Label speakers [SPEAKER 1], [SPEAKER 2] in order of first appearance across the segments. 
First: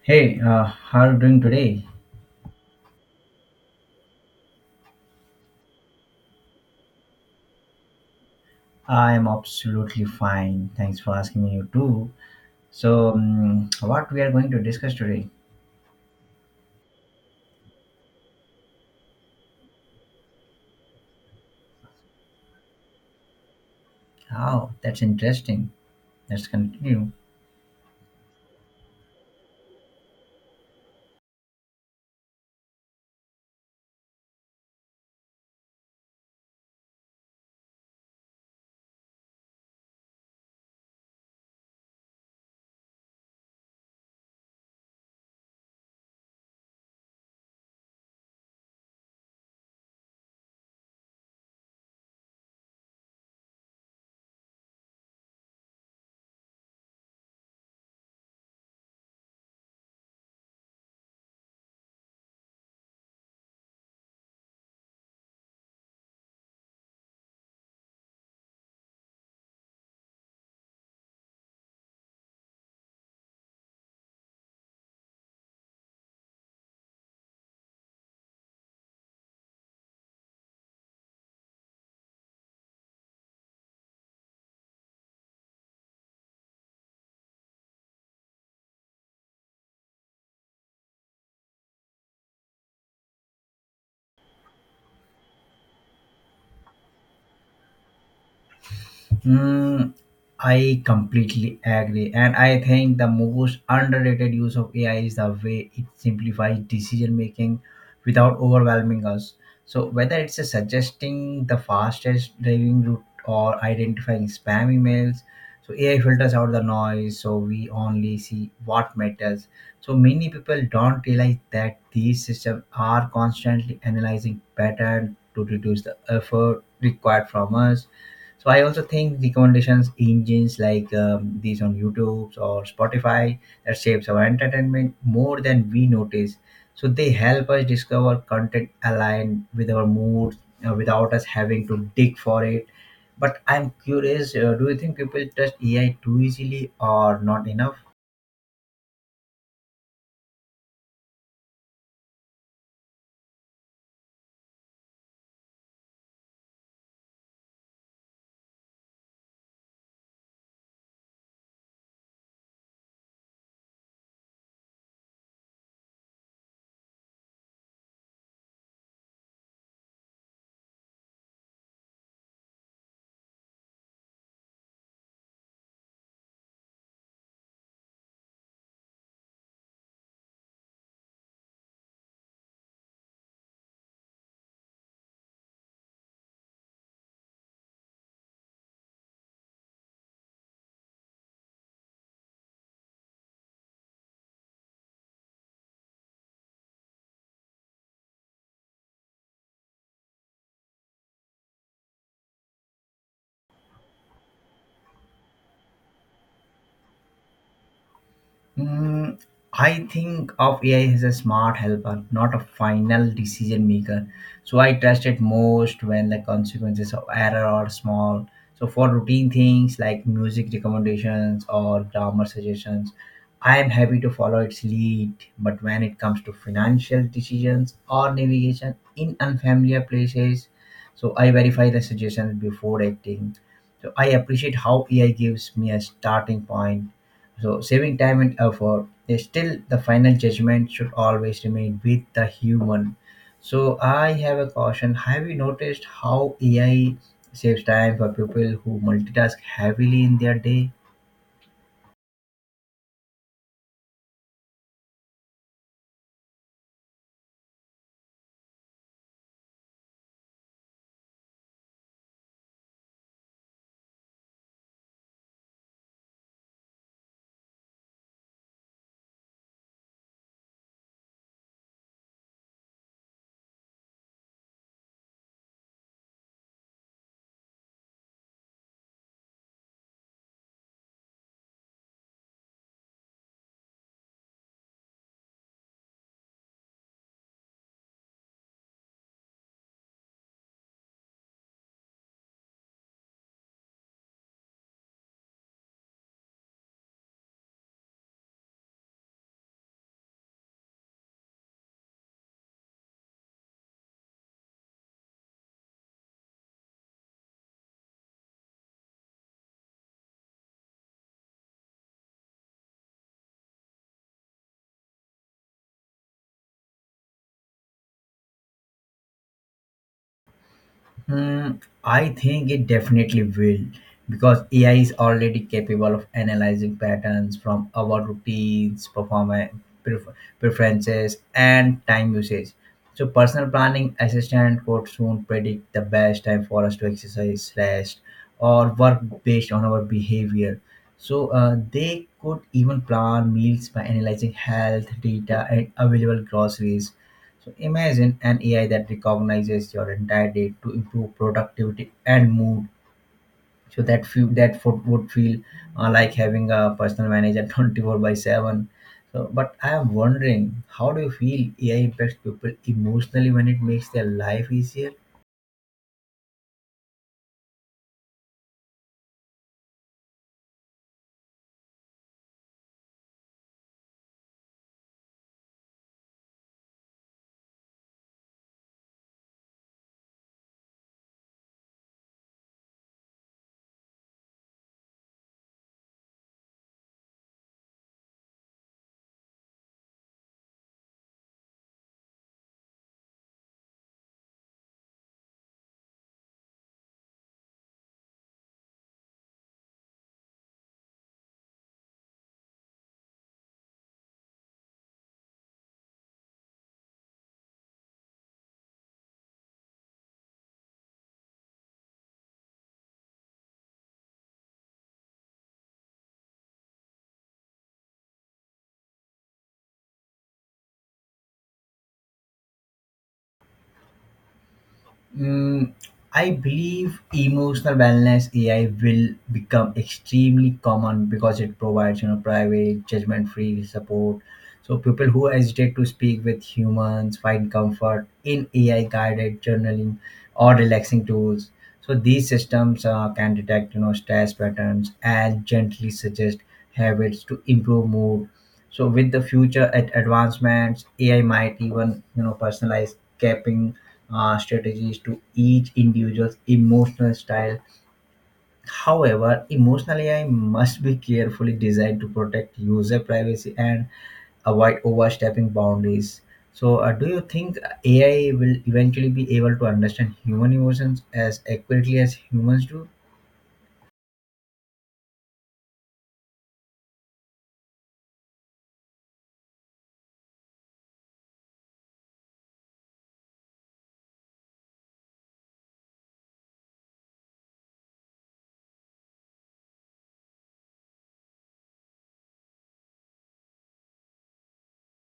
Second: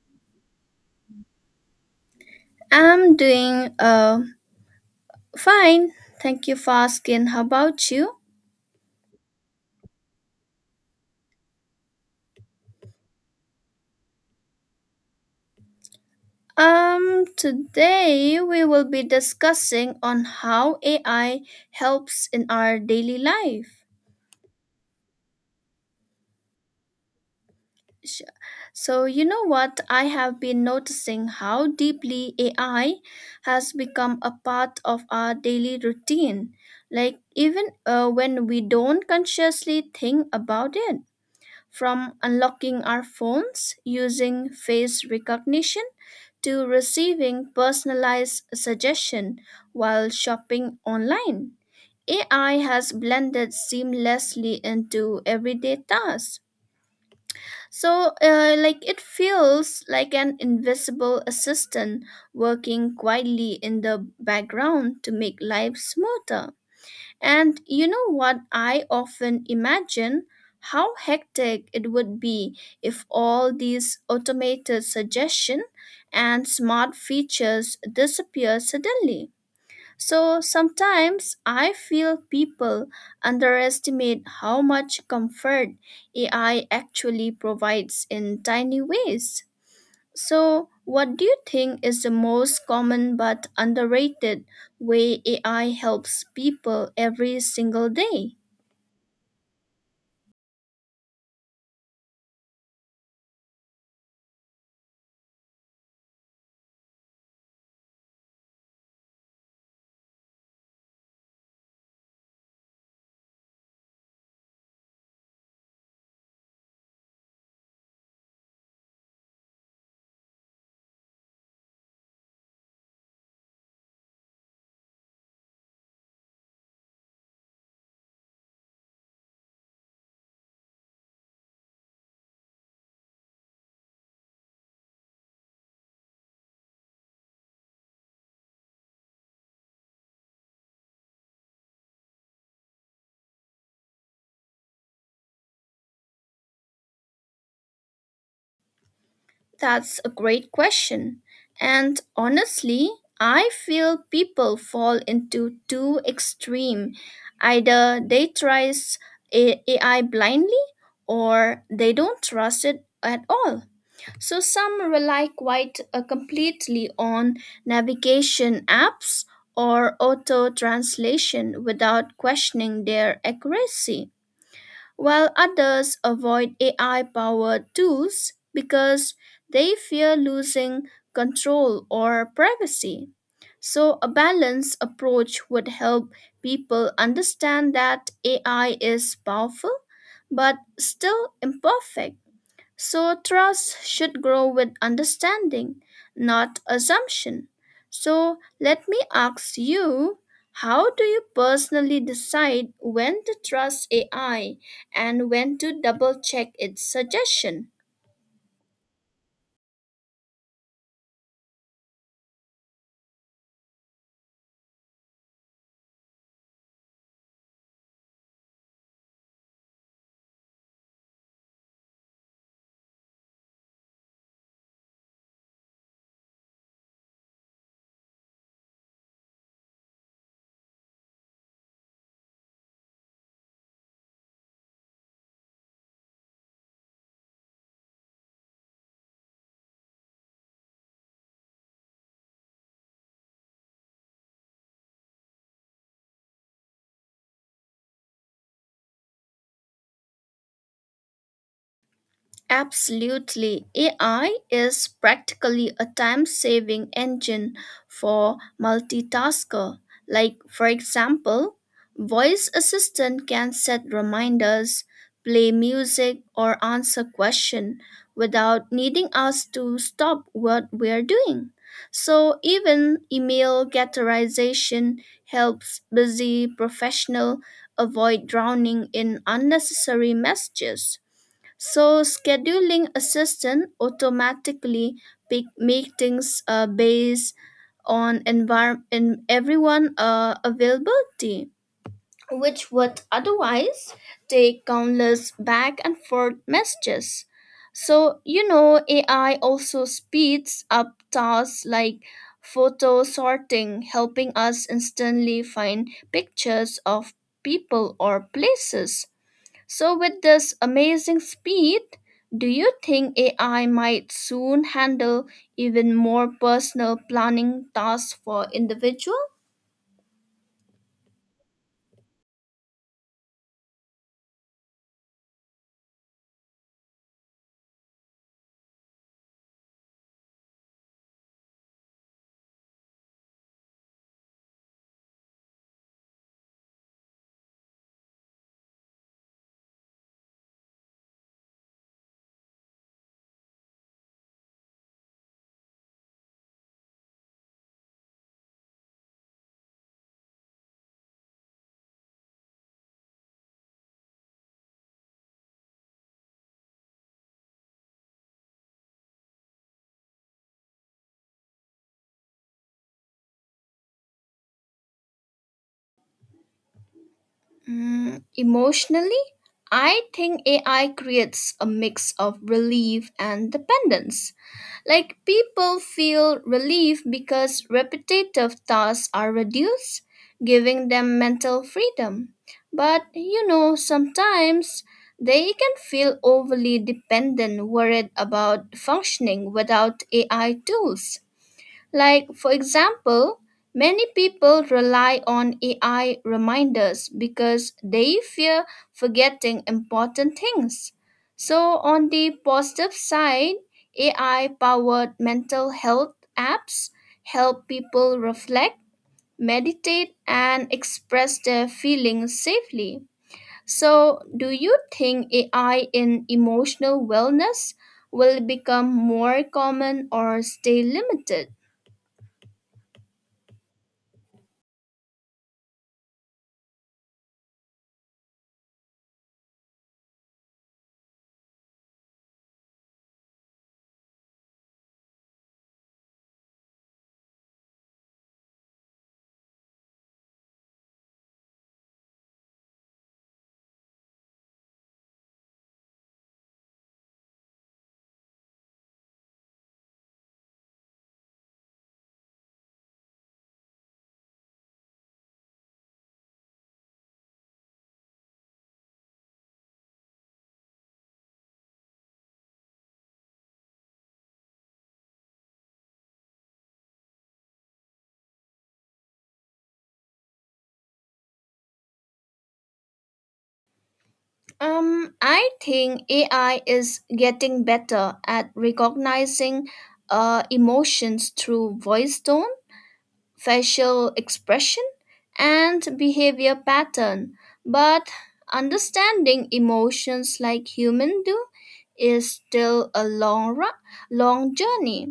[SPEAKER 1] Hey, how are you doing today?
[SPEAKER 2] I'm doing fine. Thank you for asking. How about you?
[SPEAKER 1] I'm absolutely fine. Thanks for asking me, you too. So, what we are going to discuss today?
[SPEAKER 2] Today we will be discussing on how AI helps in our daily life.
[SPEAKER 1] Oh, that's interesting. Let's continue.
[SPEAKER 2] Sh- So you know what? I have been noticing how deeply AI has become a part of our daily routine. Like, even when we don't consciously think about it, from unlocking our phones using face recognition to receiving personalized suggestion while shopping online. AI has blended seamlessly into everyday tasks. It feels like an invisible assistant working quietly in the background to make life smoother. And you know what? I often imagine how hectic it would be if all these automated suggestion and smart features disappear suddenly. So sometimes I feel people underestimate how much comfort AI actually provides in tiny ways. So, what do you think is the most common but underrated way AI helps people every single day?
[SPEAKER 1] Mm, I completely agree. And I think the most underrated use of AI is the way it simplifies decision making without overwhelming us. So, whether it's a suggesting the fastest driving route or identifying spam emails, so AI filters out the noise so we only see what matters. So, many people don't realize that these systems are constantly analyzing patterns to reduce the effort required from us. So I also think recommendations engines like these on YouTube or Spotify that shapes our entertainment more than we notice. So they help us discover content aligned with our moods without us having to dig for it. But I'm curious, do you think people trust AI too easily or not enough?
[SPEAKER 2] That's a great question. And honestly, I feel people fall into two extreme. Either they try AI blindly, or they don't trust it at all. So some rely quite completely on navigation apps or auto translation without questioning their accuracy, while others avoid AI powered tools because they fear losing control or privacy. So, a balanced approach would help people understand that AI is powerful but still imperfect, so trust should grow with understanding, not assumption. So let me ask you, how do you personally decide when to trust AI and when to double check its suggestion?
[SPEAKER 1] Mm, I think of AI as a smart helper, not a final decision maker. So I trust it most when the consequences of error are small. So for routine things like music recommendations or grammar suggestions, I am happy to follow its lead. But when it comes to financial decisions or navigation in unfamiliar places, so I verify the suggestions before acting. So I appreciate how AI gives me a starting point so saving time and effort is still the final judgment should always remain with the human. So I have a caution. Have you noticed how AI saves time for people who multitask heavily in their day?
[SPEAKER 2] Absolutely. AI is practically a time saving engine for multitasker. Like, for example, voice assistant can set reminders, play music, or answer question without needing us to stop what we're doing. So even email categorization helps busy professional avoid drowning in unnecessary messages. So scheduling assistant automatically pick meetings based on envir- in everyone availability, which would otherwise take countless back and forth messages. So you know, AI also speeds up tasks like photo sorting, helping us instantly find pictures of people or places. So, with this amazing speed, do you think AI might soon handle even more personal planning tasks for individuals?
[SPEAKER 1] Hmm, I think it definitely will because AI is already capable of analyzing patterns from our routines, performance, preferences, and time usage. So, personal planning assistant could soon predict the best time for us to exercise, rest, or work based on our behavior. So, they could even plan meals by analyzing health data and available groceries so imagine an AI that recognizes your entire day to improve productivity and mood. So that feel, that fo- would feel like having a personal manager 24 by 7. So, but I am wondering, how do you feel AI impacts people emotionally when it makes their life easier?
[SPEAKER 2] Mm, emotionally, I think AI creates a mix of relief and dependence. Like, people feel relief because repetitive tasks are reduced, giving them mental freedom. But you know, sometimes they can feel overly dependent, worried about functioning without AI tools. Like, for example, many people rely on AI reminders because they fear forgetting important things. So, on the positive side, AI powered mental health apps help people reflect, meditate, and express their feelings safely. So, do you think AI in emotional wellness will become more common or stay limited?
[SPEAKER 1] Mm, I believe emotional wellness AI will become extremely common because it provides private, judgment-free support. So people who hesitate to speak with humans find comfort in AI-guided journaling or relaxing tools. So these systems can detect stress patterns and gently suggest habits to improve mood so with the future advancements, AI might even personalize capping strategies to each individual's emotional style. However, emotional AI must be carefully designed to protect user privacy and avoid overstepping boundaries. So, do you think AI will eventually be able to understand human emotions as accurately as humans do?
[SPEAKER 2] I think AI is getting better at recognizing emotions through voice tone, facial expression, and behavior pattern. But understanding emotions like humans do is still a long journey.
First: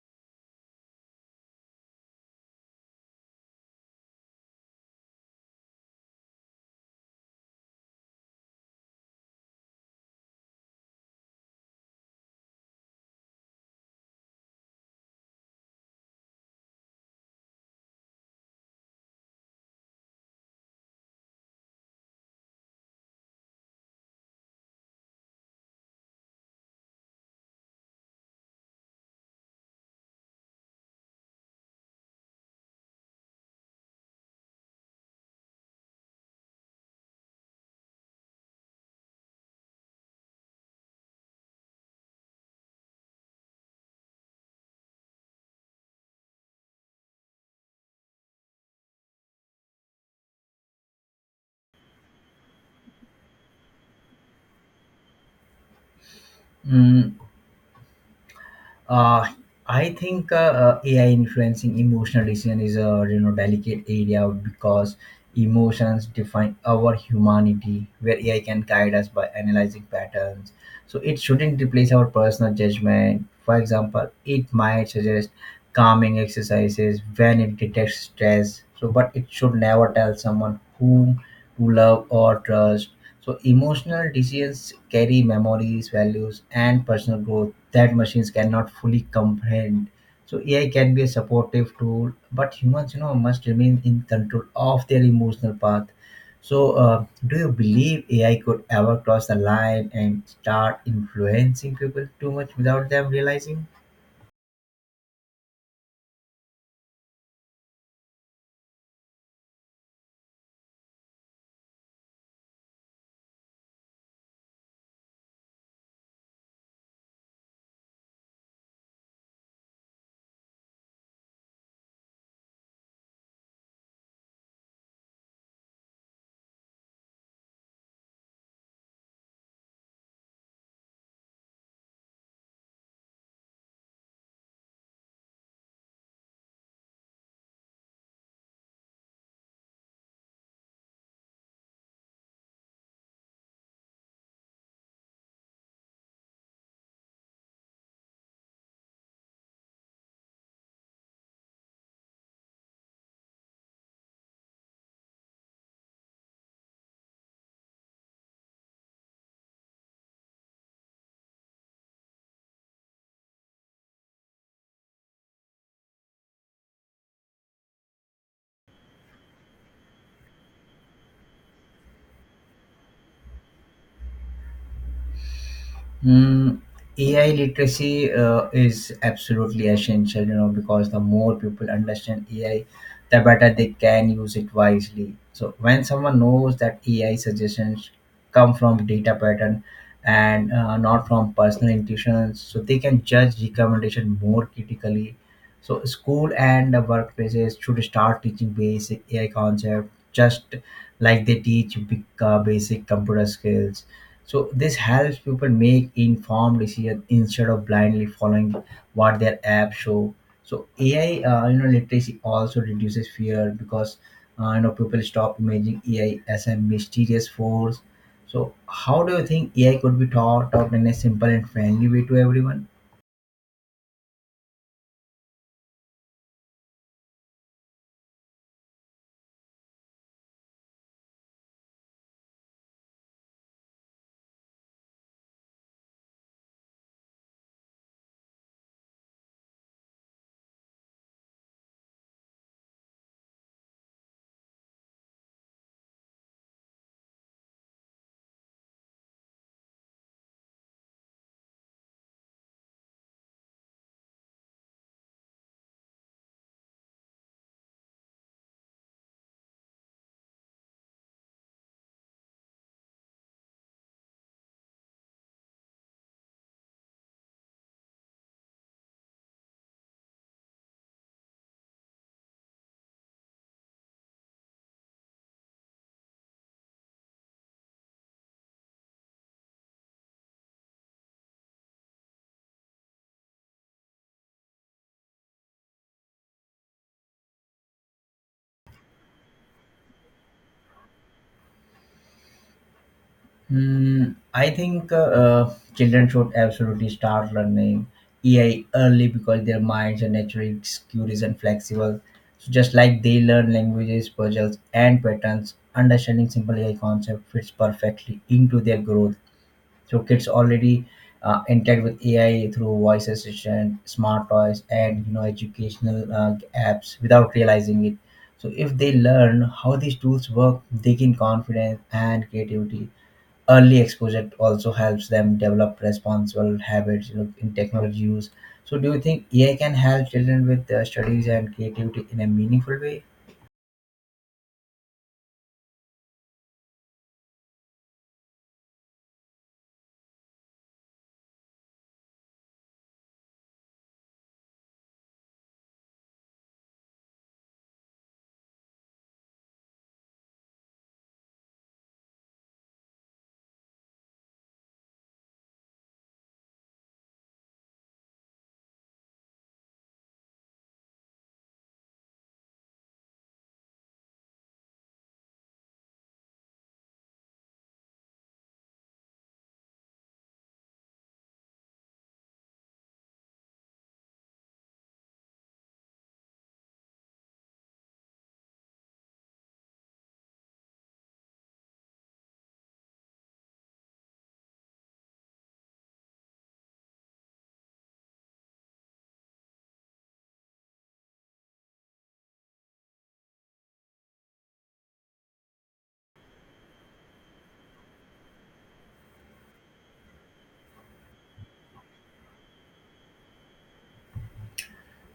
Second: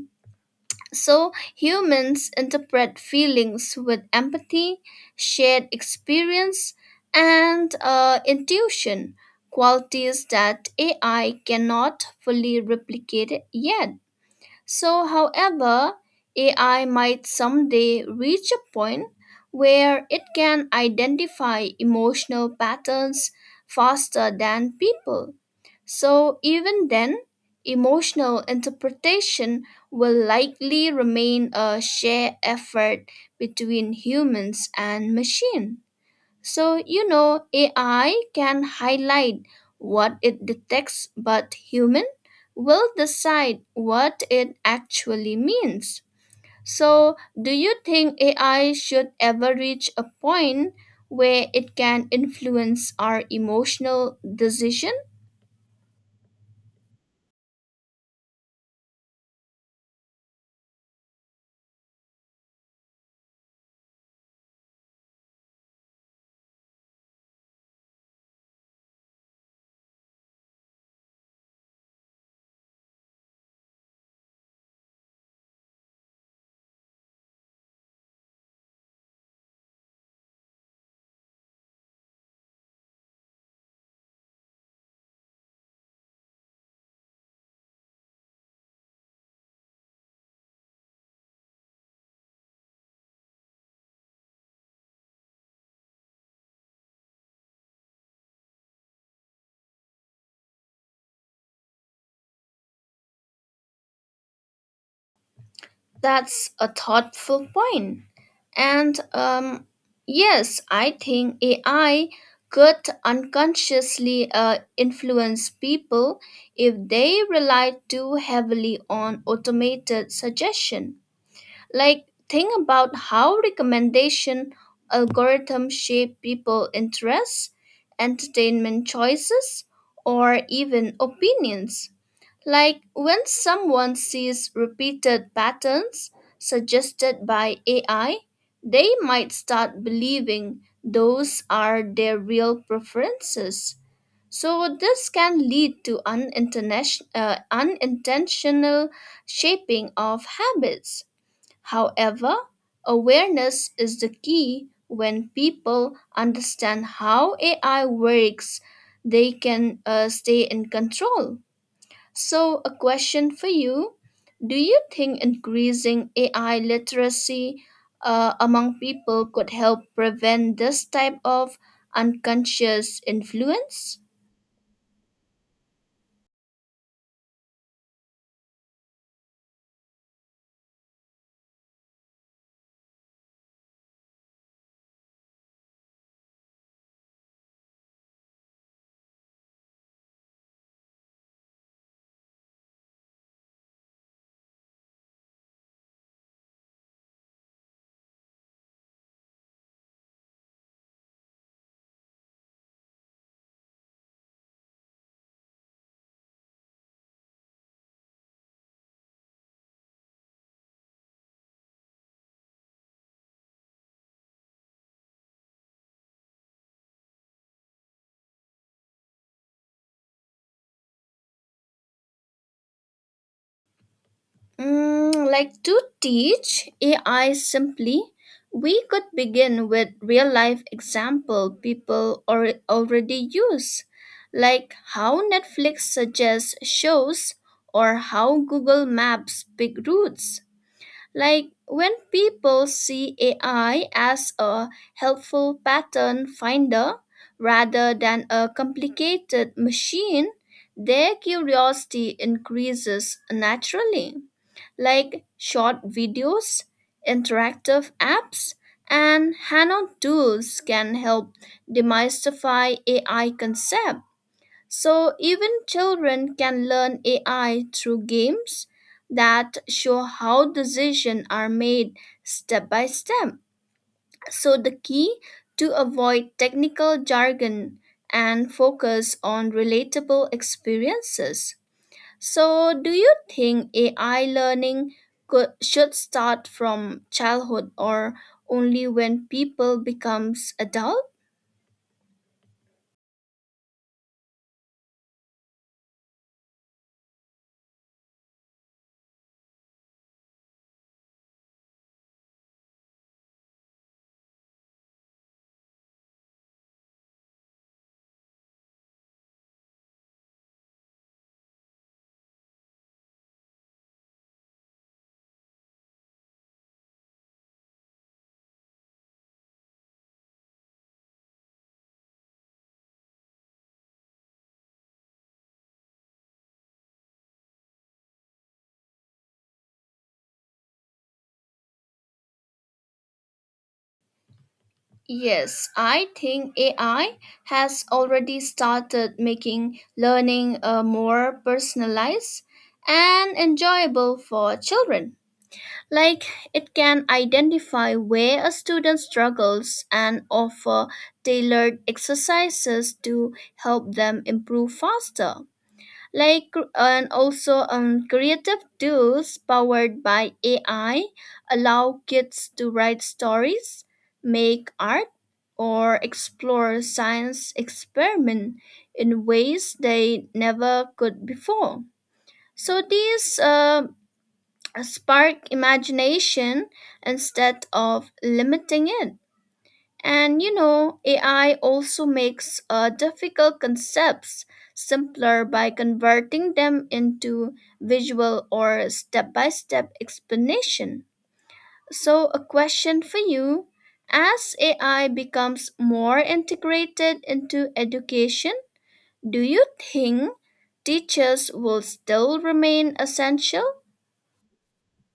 [SPEAKER 2] So, humans interpret feelings with empathy, shared experience, and intuition, qualities that AI cannot fully replicate yet. So, however, AI might someday reach a point where it can identify emotional patterns faster than people. So, even then, emotional interpretation will likely remain a shared effort between humans and machines. So, you know, AI can highlight what it detects, but human will decide what it actually means. So, do you think AI should ever reach a point where it can influence our emotional decision?
[SPEAKER 1] Mm. Uh, I think AI influencing emotional decision is a delicate area because emotions define our humanity, where AI can guide us by analyzing patterns. So it shouldn't replace our personal judgment. For example, it might suggest calming exercises when it detects stress. So, but it should never tell someone whom to love or trust. So emotional decisions carry memories, values, and personal growth that machines cannot fully comprehend. So AI can be a supportive tool, but humans, must remain in control of their emotional path. So, do you believe AI could ever cross the line and start influencing people too much without them realizing?
[SPEAKER 2] That's a thoughtful point. And yes, I think AI could unconsciously influence people if they rely too heavily on automated suggestion. Like, think about how recommendation algorithms shape people' interests, entertainment choices, or even opinions. Like, when someone sees repeated patterns suggested by AI, they might start believing those are their real preferences. So, this can lead to unintentional shaping of habits. However, awareness is the key. When people understand how AI works, they can stay in control. So, a question for you. Do you think increasing AI literacy among people could help prevent this type of unconscious influence?
[SPEAKER 1] Mm, AI literacy is absolutely essential, because the more people understand AI, the better they can use it wisely. So when someone knows that AI suggestions come from data pattern and not from personal intuitions, so they can judge recommendation more critically. So school and the workplaces should start teaching basic AI concepts, just like they teach basic computer skills so this helps people make informed decisions instead of blindly following what their apps show. So AI literacy also reduces fear because people stop imagining AI as a mysterious force. So how do you think AI could be taught out in a simple and friendly way to everyone?
[SPEAKER 2] Mm, like, to teach AI simply, we could begin with real life example people or already use, like how Netflix suggests shows or how Google Maps pick routes. Like, when people see AI as a helpful pattern finder rather than a complicated machine, their curiosity increases naturally. Like short videos, interactive apps, and hands on tools can help demystify AI concepts, so even children can learn AI through games that show how decisions are made step by step. So the key to avoid technical jargon and focus on relatable experiences. So, do you think AI learning should start from childhood or only when people becomes adult?
[SPEAKER 1] Hmm, I think children should absolutely start learning AI early because their minds are naturally curious and flexible. So just like they learn languages, puzzles, and patterns, understanding simple AI concept fits perfectly into their growth. So kids already interact with AI through voice assistant, smart toys, and educational apps without realizing it. So if they learn how these tools work, they gain confidence and creativity. Early exposure also helps them develop responsible habits in technology use. So, do you think AI can help children with their studies and creativity in a meaningful way?
[SPEAKER 2] Yes, I think AI has already started making learning more personalized and enjoyable for children. Like, it can identify where a student struggles and offer tailored exercises to help them improve faster. Like, and also, creative tools powered by AI allow kids to write stories, make art, or explore science experiment in ways they never could before. So these spark imagination instead of limiting it. And you know, AI also makes difficult concepts simpler by converting them into visual or step by step explanation. So, a question for you. As AI becomes more integrated into education, do you think teachers will still remain essential?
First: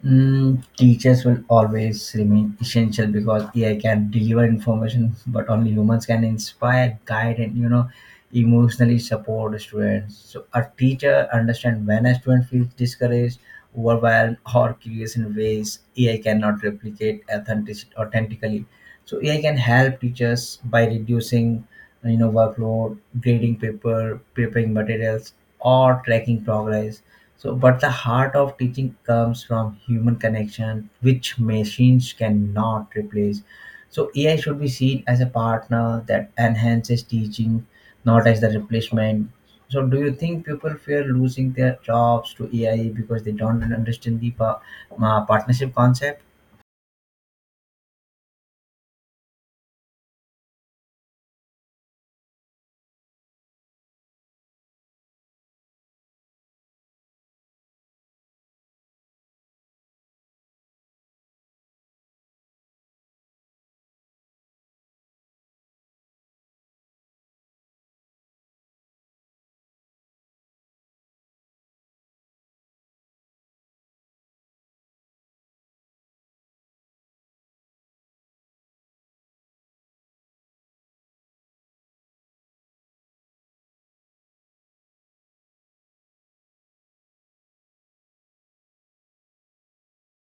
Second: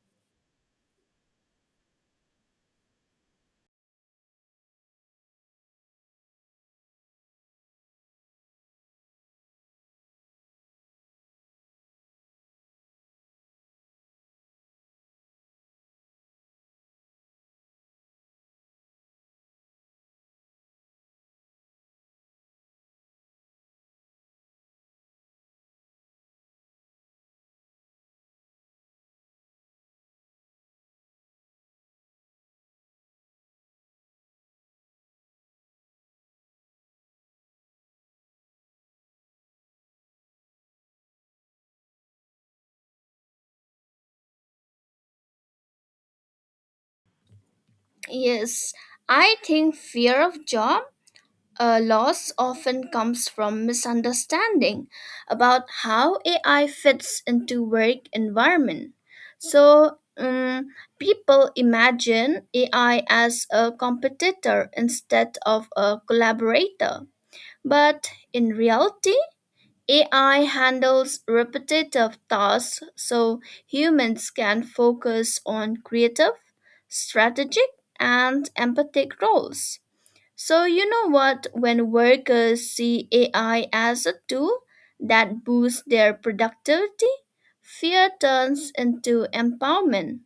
[SPEAKER 1] Mm, teachers will always remain essential because AI can deliver information, but only humans can inspire, guide, and emotionally support students. So a teacher understand when a student feels discouraged, overwhelmed, or curious in ways AI cannot replicate authentically. So AI can help teachers by reducing, workload, grading paper, preparing materials, or tracking progress so, but the heart of teaching comes from human connection, which machines cannot replace. So, AI should be seen as a partner that enhances teaching, not as the replacement. So, do you think people fear losing their jobs to AI because they don't understand the partnership concept?
[SPEAKER 2] Yes, I think fear of job loss often comes from misunderstanding about how AI fits into work environment. So people imagine AI as a competitor instead of a collaborator. But in reality, AI handles repetitive tasks so humans can focus on creative, strategic, and empathic roles. So, you know what? When workers see AI as a tool that boosts their productivity, fear turns into empowerment.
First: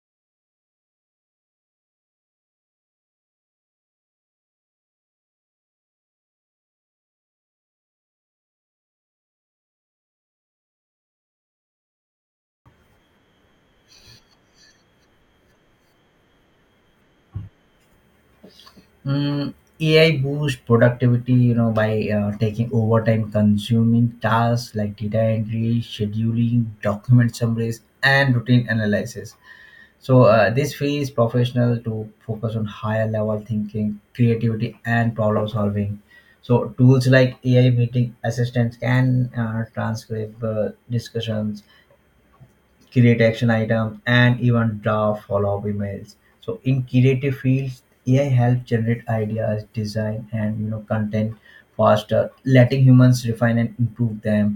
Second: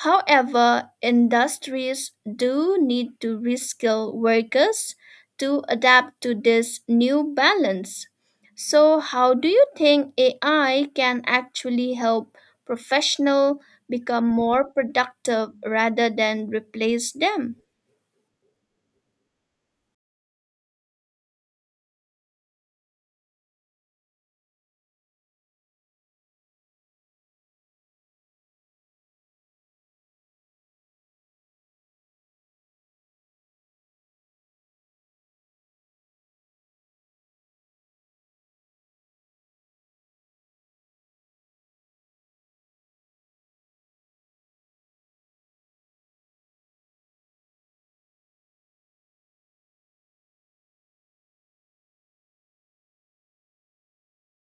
[SPEAKER 2] However, industries do need to reskill workers to adapt to this new balance. So, how do you think AI can actually help professionals become more productive rather than replace them?
[SPEAKER 1] Mm, AI boosts productivity, by taking overtime consuming tasks like data entry, scheduling, document summaries, and routine analysis. So this frees professional to focus on higher level thinking, creativity, and problem solving. So tools like AI meeting assistants can transcribe discussions, create action items, and even draft follow-up emails. So in creative fields, AI helps generate ideas, design, and content faster, letting humans refine and improve them.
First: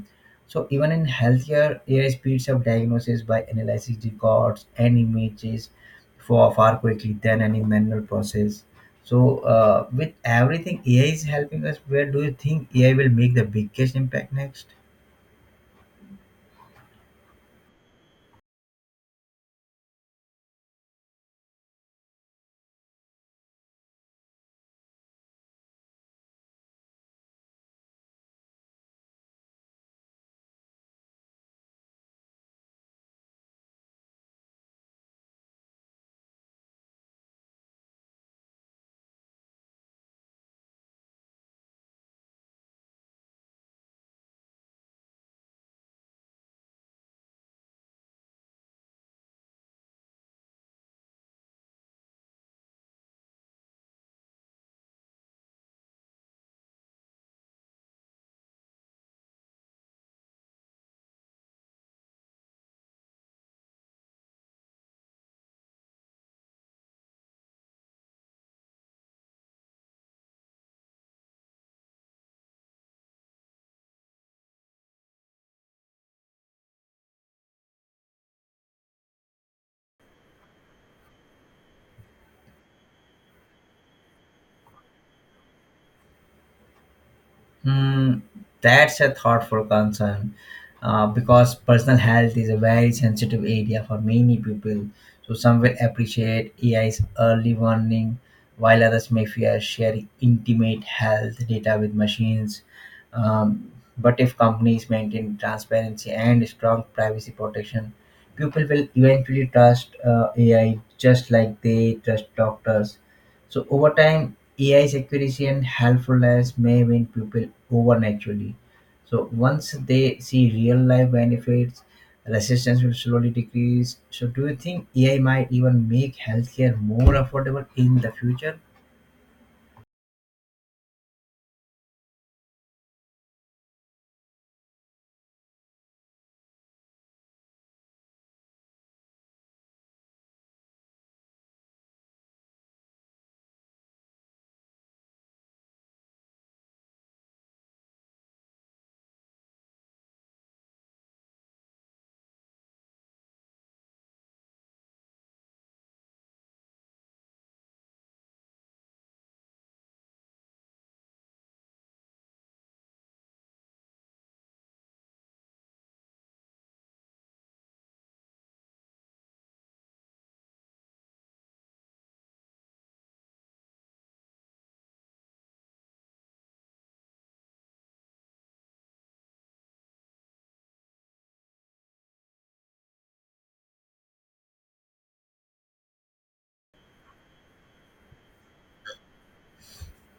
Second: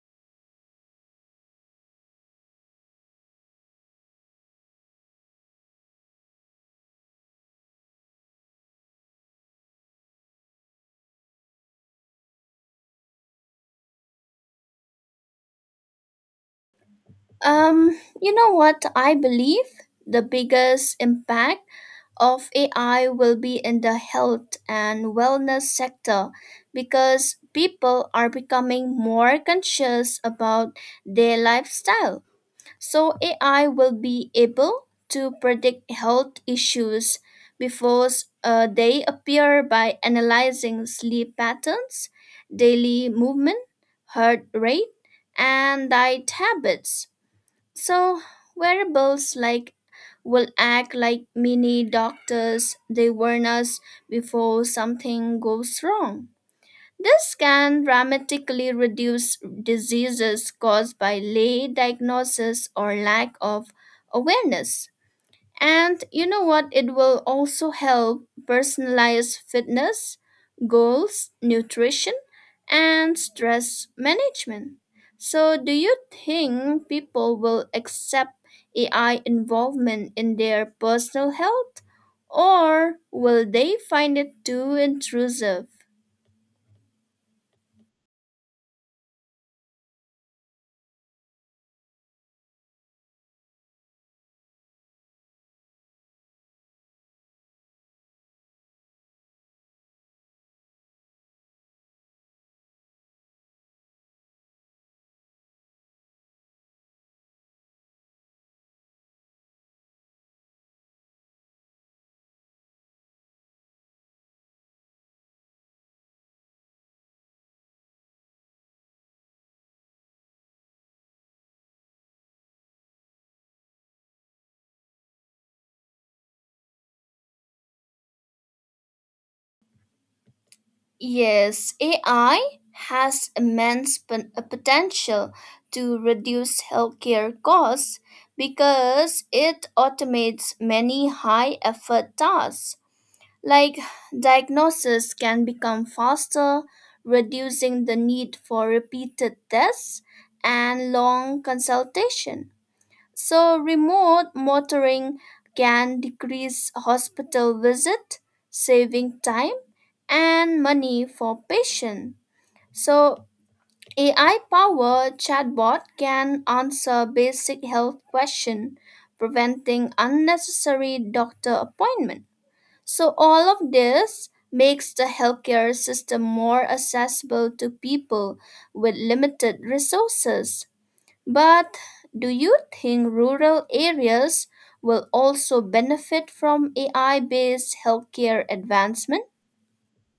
[SPEAKER 1] So even in healthcare, AI speeds up diagnosis by analyzing records and images for far quickly than any manual process. So, with everything AI is helping us, where do you think AI will make the biggest impact next?
[SPEAKER 2] Um, you know what I believe? The biggest impact of AI will be in the health and wellness sector because people are becoming more conscious about their lifestyle. So AI will be able to predict health issues before they appear by analyzing sleep patterns, daily movement, heart rate, and diet habits. So, wearables like will act like mini doctors. They warn us before something goes wrong. This can dramatically reduce diseases caused by late diagnosis or lack of awareness. And you know what? It will also help personalize fitness, goals, nutrition, and stress management. So, do you think people will accept AI involvement in their personal health, or will they find it too intrusive?
[SPEAKER 1] Hmm, that's a thoughtful concern because personal health is a very sensitive area for many people. So, some will appreciate AI's early warning, while others may fear sharing intimate health data with machines. Um, but if companies maintain transparency and strong privacy protection, people will eventually trust AI just like they trust doctors. So over time, AI's accuracy and helpfulness may win people over naturally. So once they see real life benefits, resistance will slowly decrease. So do you think AI might even make healthcare more affordable in the future?
[SPEAKER 2] Yes, AI has immense potential to reduce healthcare costs because it automates many high effort tasks. Like, diagnosis can become faster, reducing the need for repeated tests and long consultation. So, remote monitoring can decrease hospital visit, saving time and money for patients. So, AI powered chatbot can answer basic health questions, preventing unnecessary doctor appointment. So, all of this makes the healthcare system more accessible to people with limited resources. But do you think rural areas will also benefit from AI based healthcare advancement?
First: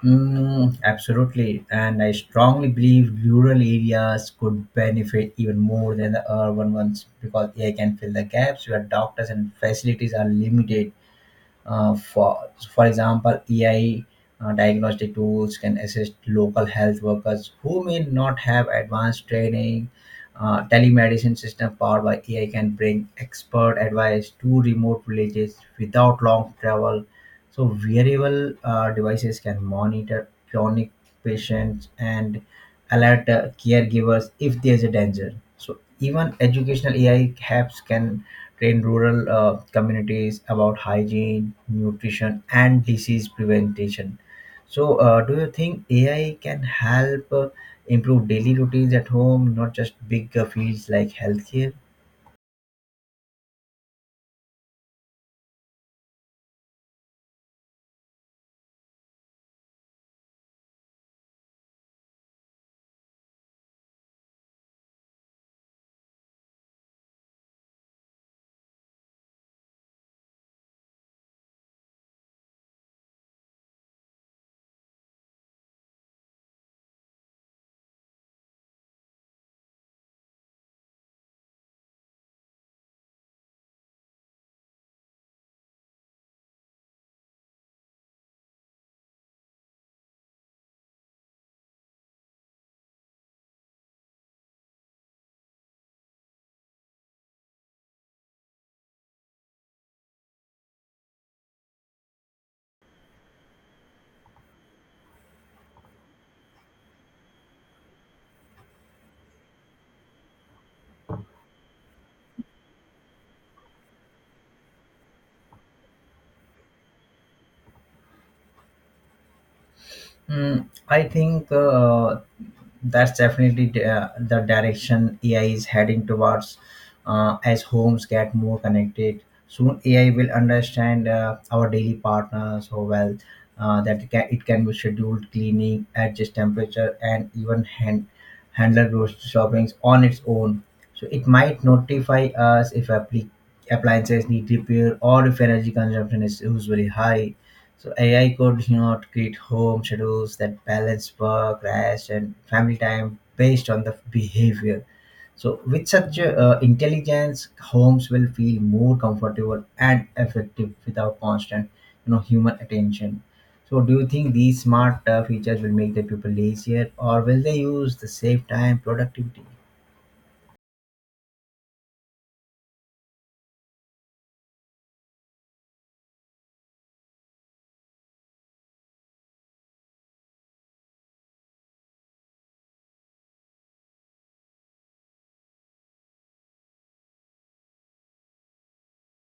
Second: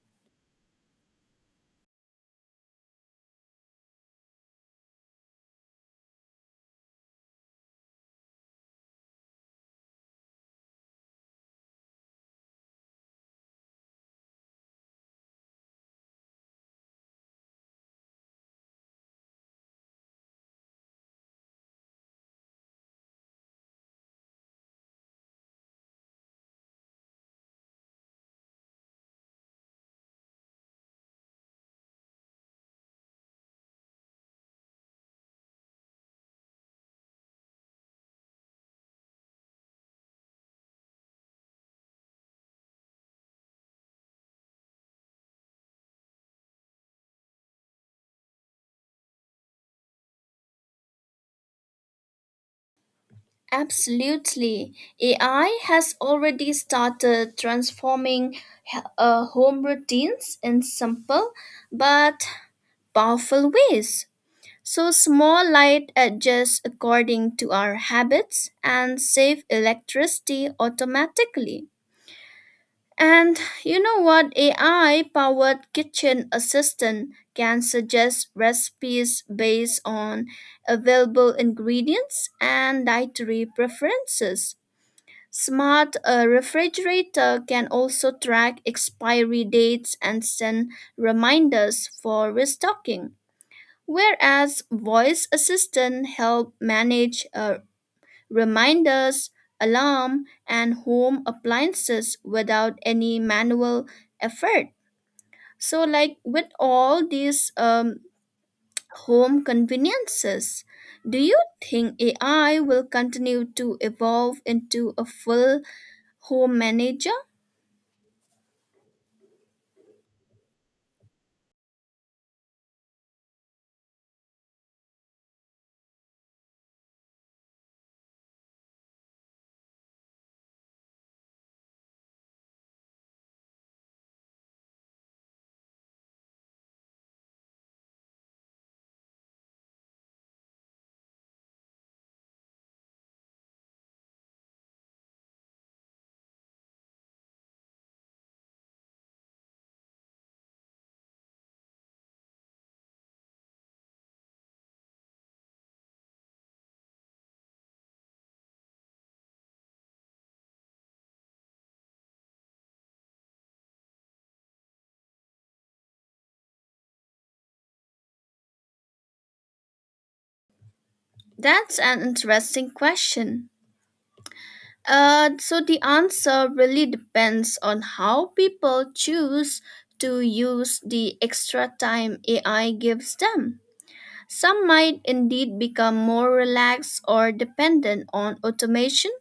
[SPEAKER 1] Mm, absolutely, and I strongly believe rural areas could benefit even more than the urban ones because AI can fill the gaps where doctors and facilities are limited. Uh, for, for example, AI diagnostic tools can assist local health workers who may not have advanced training. Telemedicine system powered by AI can bring expert advice to remote villages without long travel. So wearable devices can monitor chronic patients and alert caregivers if there's a danger. So even educational AI apps can train rural communities about hygiene, nutrition, and disease prevention. So, do you think AI can help improve daily routines at home, not just big fields like healthcare?
[SPEAKER 2] Absolutely. AI has already started transforming home routines in simple but powerful ways. So, small light adjusts according to our habits and save electricity automatically. And you know what? AI powered kitchen assistant can suggest recipes based on available ingredients and dietary preferences. Smart refrigerator can also track expiry dates and send reminders for restocking, whereas voice assistant help manage reminders, alarm, and home appliances without any manual effort. So, like, with all these home conveniences, do you think AI will continue to evolve into a full home manager?
[SPEAKER 1] Mm, I think that's definitely the direction AI is heading towards. As homes get more connected, soon AI will understand our daily partner so well that it can be scheduled cleaning, adjust temperature, and even handle grocery shoppings on its own. So it might notify us if appliances need repair or if energy consumption is usually high. So AI could, create home schedules that balance work, rest, and family time based on the behavior. So with such intelligence, homes will feel more comfortable and effective without constant, human attention. So do you think these smart features will make the people lazier, or will they use the save time productivity?
[SPEAKER 2] That's an interesting question. So the answer really depends on how people choose to use the extra time AI gives them. Some might indeed become more relaxed or dependent on automation,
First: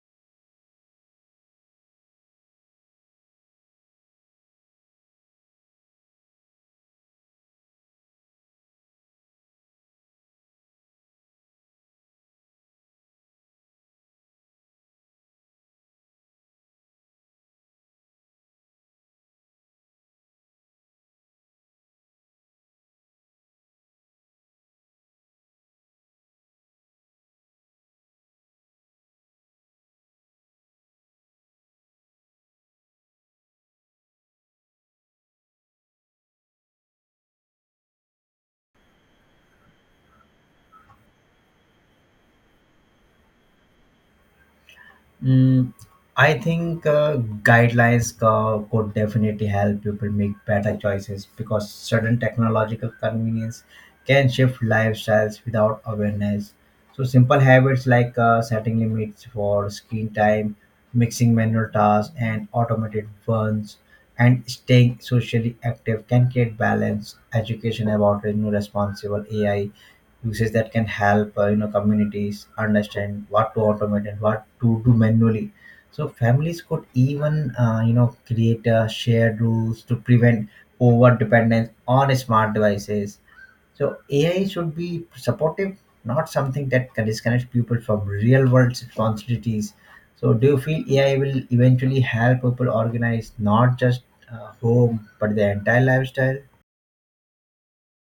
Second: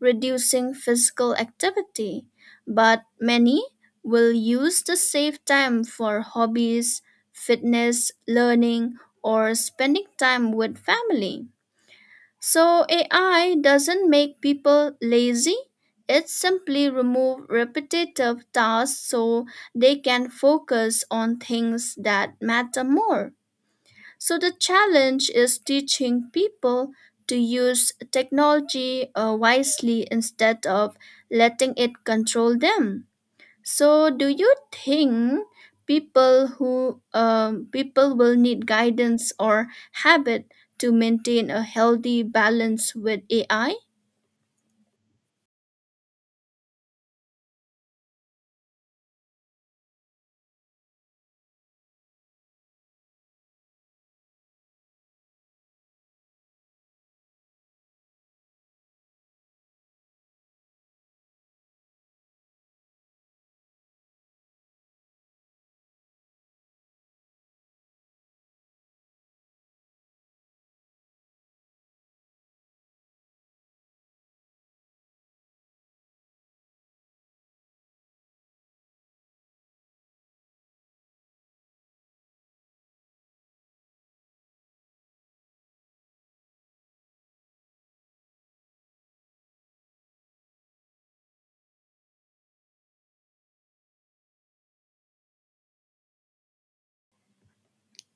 [SPEAKER 2] reducing physical activity, but many will use the saved time for hobbies, fitness, learning, or spending time with family. So AI doesn't make people lazy. It simply removes repetitive tasks so they can focus on things that matter more. So the challenge is teaching people to use technology wisely instead of letting it control them. So, do you think people will need guidance or habit to maintain a healthy balance with AI?
[SPEAKER 1] Mm, I think guidelines could definitely help people make better choices because certain technological convenience can shift lifestyles without awareness. So, simple habits like setting limits for screen time, mixing manual tasks and automated ones, and staying socially active can create balance. Education about responsible AI uses that can help communities understand what to automate and what to do manually so families could even create shared rules to prevent over dependence on smart devices. So AI should be supportive, not something that can disconnect people from real world responsibilities. So do you feel AI will eventually help people organize not just home but their entire lifestyle?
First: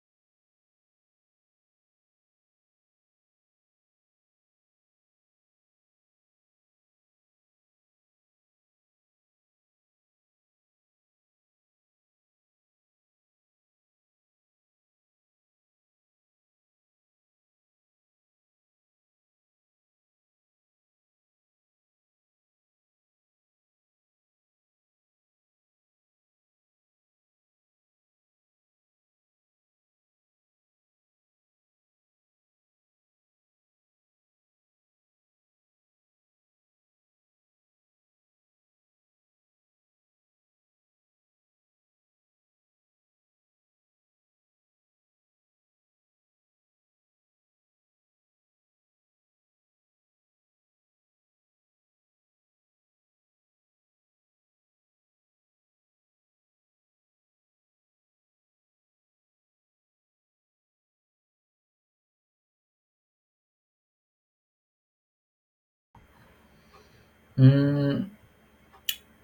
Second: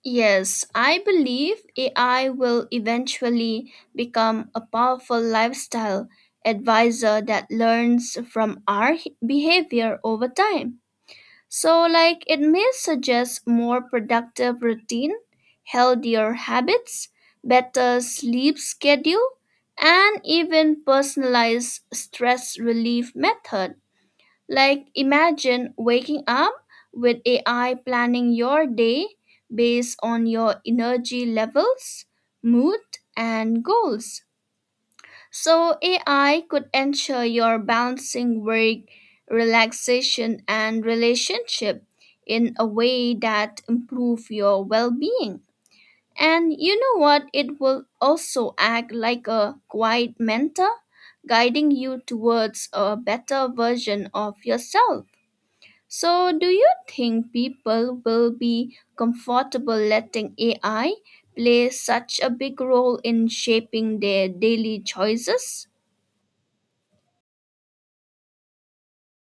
[SPEAKER 2] Yes, I believe AI will eventually become a powerful lifestyle advisor that learns from our behavior over time. So, like, it may suggest more productive routine, healthier habits, better sleep schedule, and even personalized stress relief method. Like, imagine waking up with AI planning your day based on your energy levels, mood, and goals. So AI could ensure your balancing work, relaxation, and relationship in a way that improve your well-being. And you know what? It will also act like a quiet mentor, guiding you towards a better version of yourself. So, do you think people will be comfortable letting AI play such a big role in shaping their daily choices?
[SPEAKER 1] Mm,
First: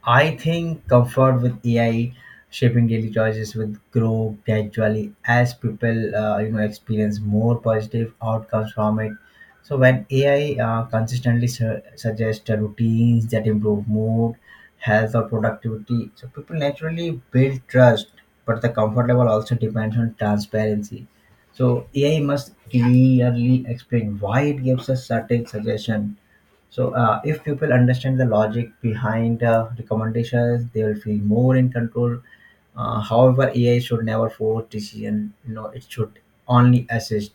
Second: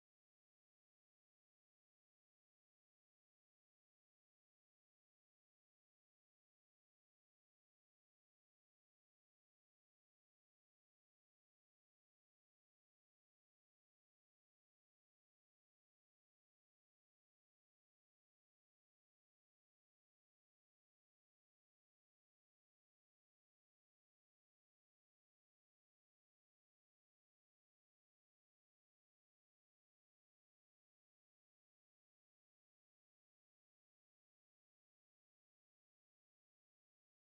[SPEAKER 1] I think comfort with AI shaping daily choices will grow gradually as people experience more positive outcomes from it. So when AI consistently suggests routines that improve mood, health, or productivity, so people naturally build trust. But the comfort level also depends on transparency. So AI must clearly explain why it gives a certain suggestion so, if people understand the logic behind recommendations, they will feel more in control. However, AI should never force decision. It should only assist.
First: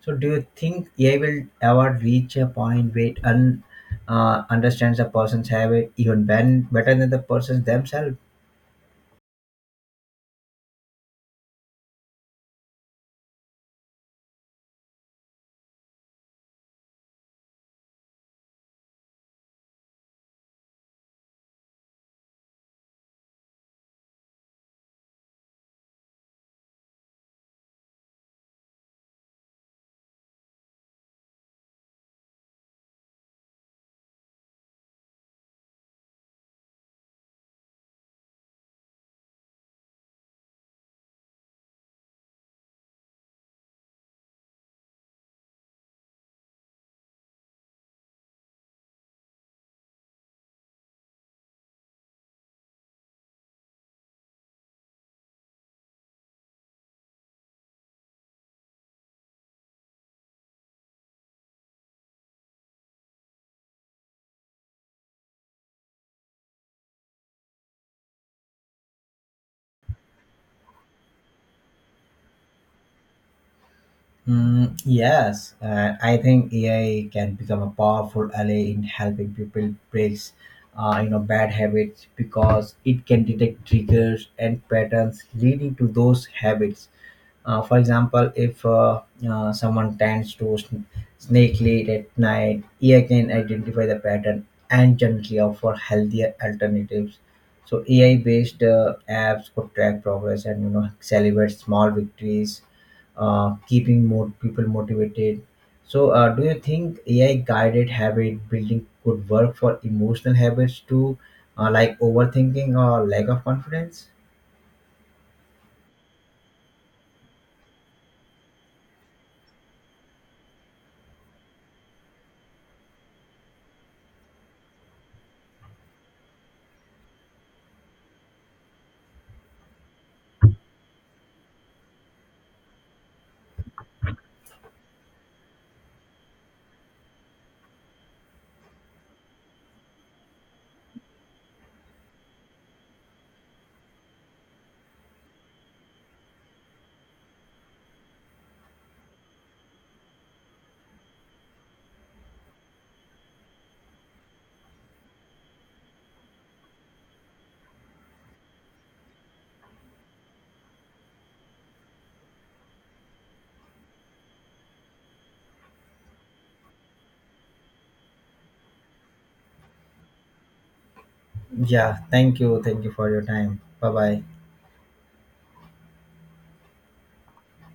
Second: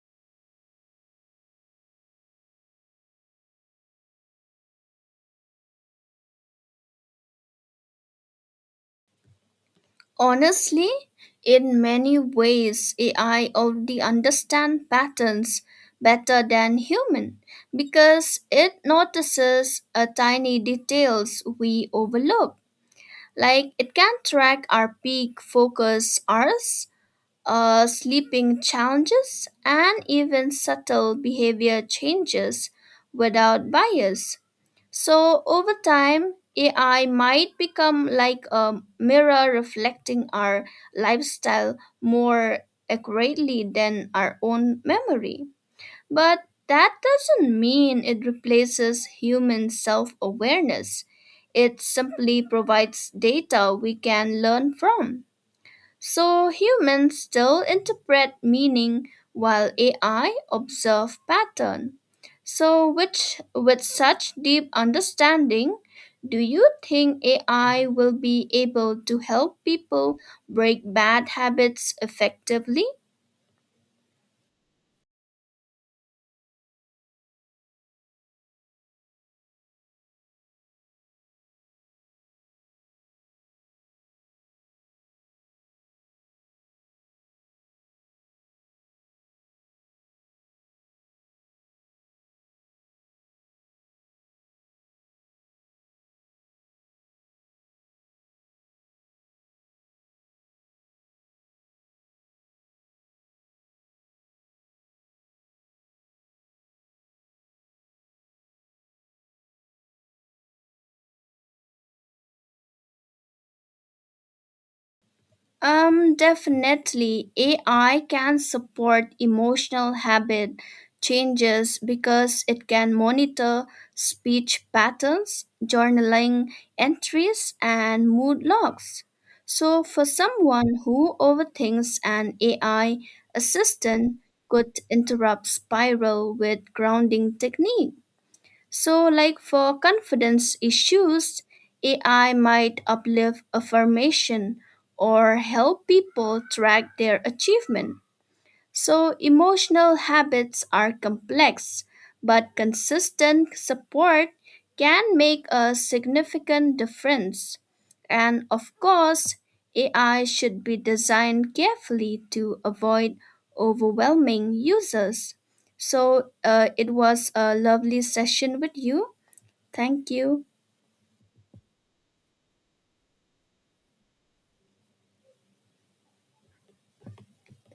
[SPEAKER 1] So, do you think AI will ever reach a point where it understands a person's habit even better than the persons themselves?
[SPEAKER 2] Honestly, in many ways, AI already understands patterns better than human because it notices a tiny details we overlook. Like, it can track our peak focus hours, sleeping challenges, and even subtle behavior changes without bias. So, over time, AI might become like a mirror reflecting our lifestyle more accurately than our own memory. But that doesn't mean it replaces human self awareness. It simply provides data we can learn from. So humans still interpret meaning while AI observe pattern. So, which with such deep understanding, do you think AI will be able to help people break bad habits effectively?
[SPEAKER 1] Mm, yes, I think AI can become a powerful ally in helping people break, bad habits because it can detect triggers and patterns leading to those habits. For example, if someone tends to snake late at night, AI can identify the pattern and gently offer healthier alternatives. So AI-based apps could track progress and celebrate small victories keeping more people motivated. So, do you think AI guided habit building could work for emotional habits too, like overthinking or lack of confidence?
[SPEAKER 2] Definitely, AI can support emotional habit changes because it can monitor speech patterns, journaling entries, and mood logs. So, for someone who overthinks, an AI assistant could interrupt spiral with grounding technique. So, like, for confidence issues, AI might uplift affirmation or help people track their achievement. So, emotional habits are complex, but consistent support can make a significant difference. And of course, AI should be designed carefully to avoid overwhelming users. So, it was a lovely session with you. Thank you.
[SPEAKER 1] Yeah, thank you. Thank you for your time. Bye bye.